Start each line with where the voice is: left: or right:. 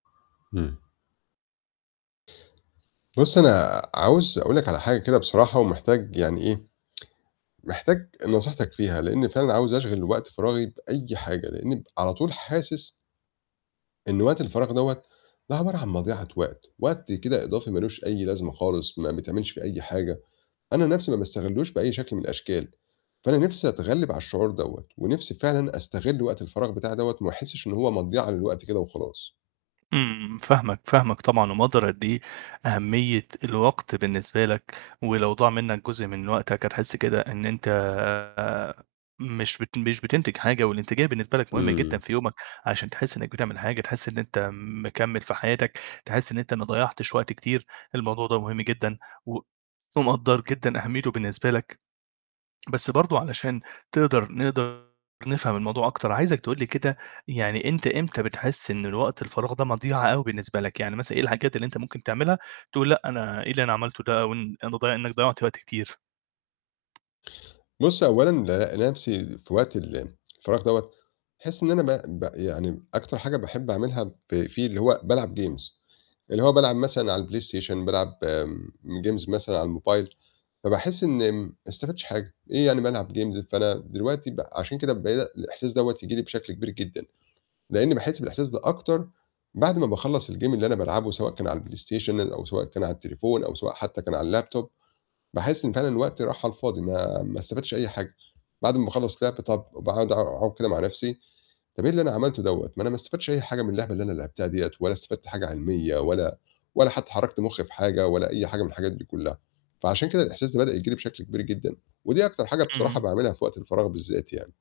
left: إمم. بُصّ، أنا عاوز أقُول لك على حاجة كده بصراحة ومحتاج يعني إيه، محتاج نصيحتك فيها لإني فعلًا عاوز أشغِل وقت فراغي بأي حاجة، لإني على طول حاسس إن وقت الفراغ دوّة ده عبارة عن مضيعة وقت، وقت كده إضافي ما لوش أي لازمة خالص ما بيتعملش فيه أي حاجة، أنا نَفْسي ما باستغلّوش بأي شكل من الأشكال، فأنا نِفسي أتغلّب على الشعور دوّة ونِفْسي فعلًا أستغل وقت الفراغ بتاعي دوّة وما أحسش إن هو مضيعة للوقت كده وخلاص.
right: إمم، فاهمك، فاهمك طبعًا ومقدّر قد إيه أهمية الوقت بالنسبة لك، ولو ضاع منّك جزء من وقتك هتحس كده إن أنت مش بت مش بتنتج حاجة، والانتجاية بالنسبة لك مهمة جدًا
left: إمم.
right: في يومك عشان تحس إنّك بتعمل حاجة تحس إن أنت مكمّل في حياتك، تحس إن أنت ما ضيّعتش وقت كتير، الموضوع ده مهم جدًا و ومقدّر جدًا أهميته بالنسبة لك، بس برضه علشان تقدر نقدر نفهم الموضوع أكتر، عايزك تقول لي كده، يعني أنت إمتى بتحس إن الوقت الفراغ ده مضيعة أوي بالنسبة لك؟ يعني مثلًا إيه الحاجات اللي أنت ممكن تعملها تقول لأ أنا إيه اللي أنا عملته ده أو ان أنت ض إنّك ضيّعت وقت كتير؟
left: بُص أولًا ألاقي نَفْسي في وقت الفراغ دوّه باحس إن أنا ب ب يعني أكتر حاجة باحب أعملها ف فيه اللي هو بالعب games، اللي هو بالعب مثلًا على الPlayStation، بالعب آمم games مثلًا على الموبايل، فباحس إن ما استفدتش حاجة، إيه يعني بالعب games! فأنا دلوقتي ب عشان كده بعيد الإحساس دوّة ييجي لي بشكل كبير جدًا، لإني باحس بالإحساس ده أكتر بعد ما باخلّص الgame اللي أنا بالعبه سواء كان على الPlayStation أو سواء كان على التليفون أو سواء حتّى كان على الLaptop، باحس إن فعلًا الوقت راح على الفاضي ما ما استفدتش أي حاجة، بعد ما أخلّص لِعب طَب وباقعد أقعد كده مع نَفْسي، طَب إيه اللي أنا عملته دوّة، ما أنا ما استفدتش أي حاجة من اللعبة اللي أنا لعبتها ديّة ولا استفدت حاجة علمية ولا ولا حتّى حرّكت مُخّي في حاجة ولا أي حاجة من الحاجات دي كلّها. فعشان كده الإحساس ده بدأ ييجي لي بشكل كبير جدًا، ودي أكتر حاجة بصراحة
right: إمم.
left: باعملها في وقت الفراغ بالذات يعني.